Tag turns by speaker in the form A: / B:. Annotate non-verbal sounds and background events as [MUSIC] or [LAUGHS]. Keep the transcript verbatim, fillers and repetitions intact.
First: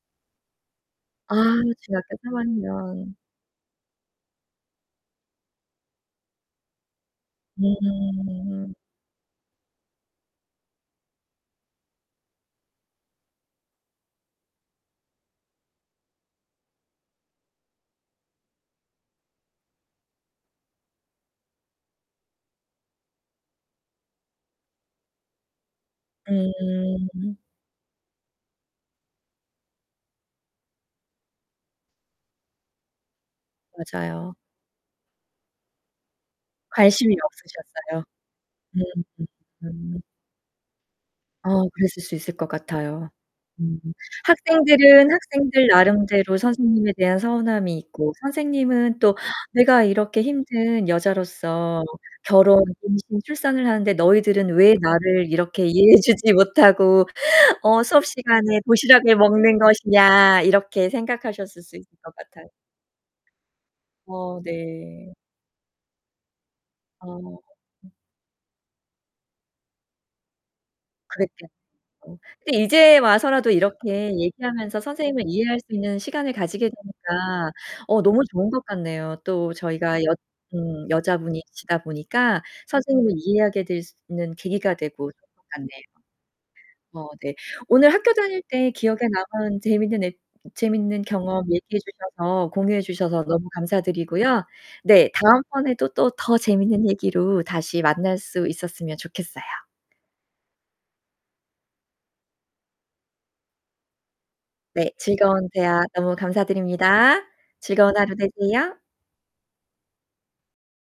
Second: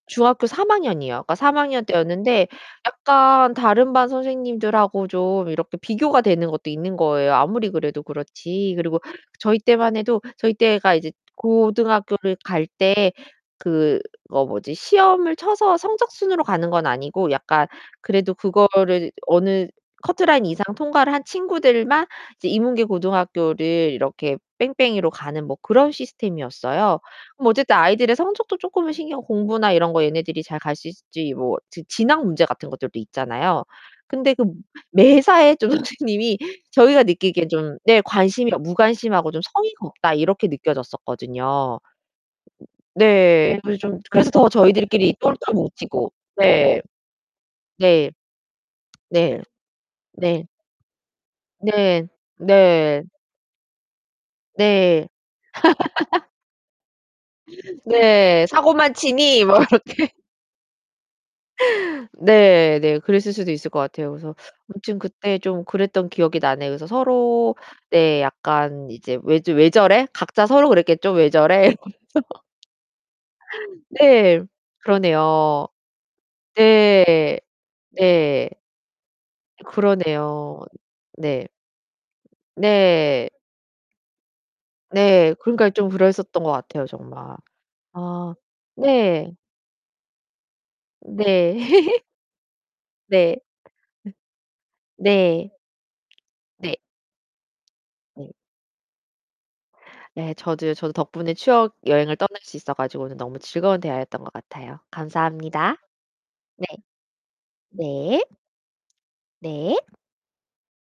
A: 중학교 삼 학년이요.
B: 아
A: 그니까 삼 학년
B: 중학교 삼
A: 때였는데
B: 학년.
A: 약간 다른 반 선생님들하고 좀 이렇게 비교가 되는 것도 있는 거예요. 아무리 그래도
B: 음.
A: 그렇지. 그리고 저희 때만 해도 저희 때가 이제 고등학교를 갈 때 그 어 뭐지 시험을 쳐서 성적순으로 가는 건 아니고 약간 그래도 그거를 이제 어느 커트라인 이상 통과를 한 친구들만 이제 인문계 고등학교를 이렇게 뺑뺑이로 가는 뭐 그런 시스템이었어요.
B: 음.
A: 뭐 어쨌든 아이들의 성적도 쪼끔은 신경 공부나 이런 거 얘네들이 잘 갈 수 있을지 뭐 지 진학 문제 같은 것들도 있잖아요. 근데
B: 맞아요.
A: 그 매사에 좀 선생님이 저희가
B: 관심이
A: 느끼기엔 좀 네
B: 없으셨어요?
A: 관심이 어
B: 음 음.
A: '무관심하고 좀 성의가
B: 음.
A: 없다.' 이렇게
B: 어
A: 느껴졌었거든요.
B: 그랬을 수 있을 것 같아요.
A: 네. 그래서
B: 음
A: 좀 그래서 더
B: 학생들은
A: 저희들끼리 똘똘
B: 학생들
A: 뭉치고.
B: 나름대로
A: 네.
B: 선생님에 대한 서운함이
A: 네.
B: 있고 선생님은 또
A: 네.
B: '내가 이렇게
A: 네.
B: 힘든 여자로서
A: 네.
B: 결혼,
A: 네.
B: 임신, 출산을 하는데 너희들은 왜
A: 네.
B: 나를 이렇게 이해해 주지
A: [LAUGHS]
B: 못하고 어 수업
A: 네.
B: 시간에
A: "사고만
B: 도시락을
A: 치니?" 뭐
B: 먹는
A: 이렇게.
B: 것이냐.' 이렇게 생각하셨을 수 있을 것 같아요.
A: 네 네. 그랬을 수도 있을 것 같아요. 그래서
B: 어
A: 아무튼
B: 네.
A: 그때 좀 그랬던 기억이 나네요. 그래서
B: 아 음.
A: 서로 네 약간 이제 '왜 즈 왜 저래?' 각자 서로 그랬겠죠? '왜
B: 그랬겠
A: 저래?' 뭐 이러면서.
B: 어. 근데 이제 와서라도 이렇게
A: 네.
B: 얘기하면서 선생님을 이해할 수
A: 그러네요.
B: 있는 시간을 가지게
A: 네.
B: 되니까 어 너무 좋은
A: 네.
B: 것 같네요. 또
A: 예.
B: 저희가 여
A: 그러네요.
B: 음
A: 네.
B: 여자분이시다 보니까 선생님을
A: 네.
B: 이해하게 될 수 있는 계기가 되고
A: 네.
B: [UNINTELLIGIBLE]
A: 그러니까
B: 같네요.
A: 좀 그랬었던 것 같아요
B: 어 네,
A: 정말.
B: 오늘 학교
A: 아
B: 다닐 때 기억에
A: 네.
B: 남은 재밌는 에 재밌는 경험 얘기해
A: 네. [LAUGHS]
B: 주셔서, 공유해 주셔서
A: 네.
B: 너무 감사드리고요. 네,
A: 네.
B: 다음번에도 또 더
A: 네.
B: 재밌는 얘기로 다시 만날
A: 네. 네.
B: 수 있었으면 좋겠어요.
A: 예. 저도요. 저도 덕분에 추억 여행을 떠날 수 있어 가지고 오늘 너무 즐거운 대화였던 것 같아요.
B: 네, 즐거운
A: 감사합니다.
B: 대화 너무
A: 네.
B: 감사드립니다. 즐거운 하루
A: 네.
B: 되세요.
A: 네.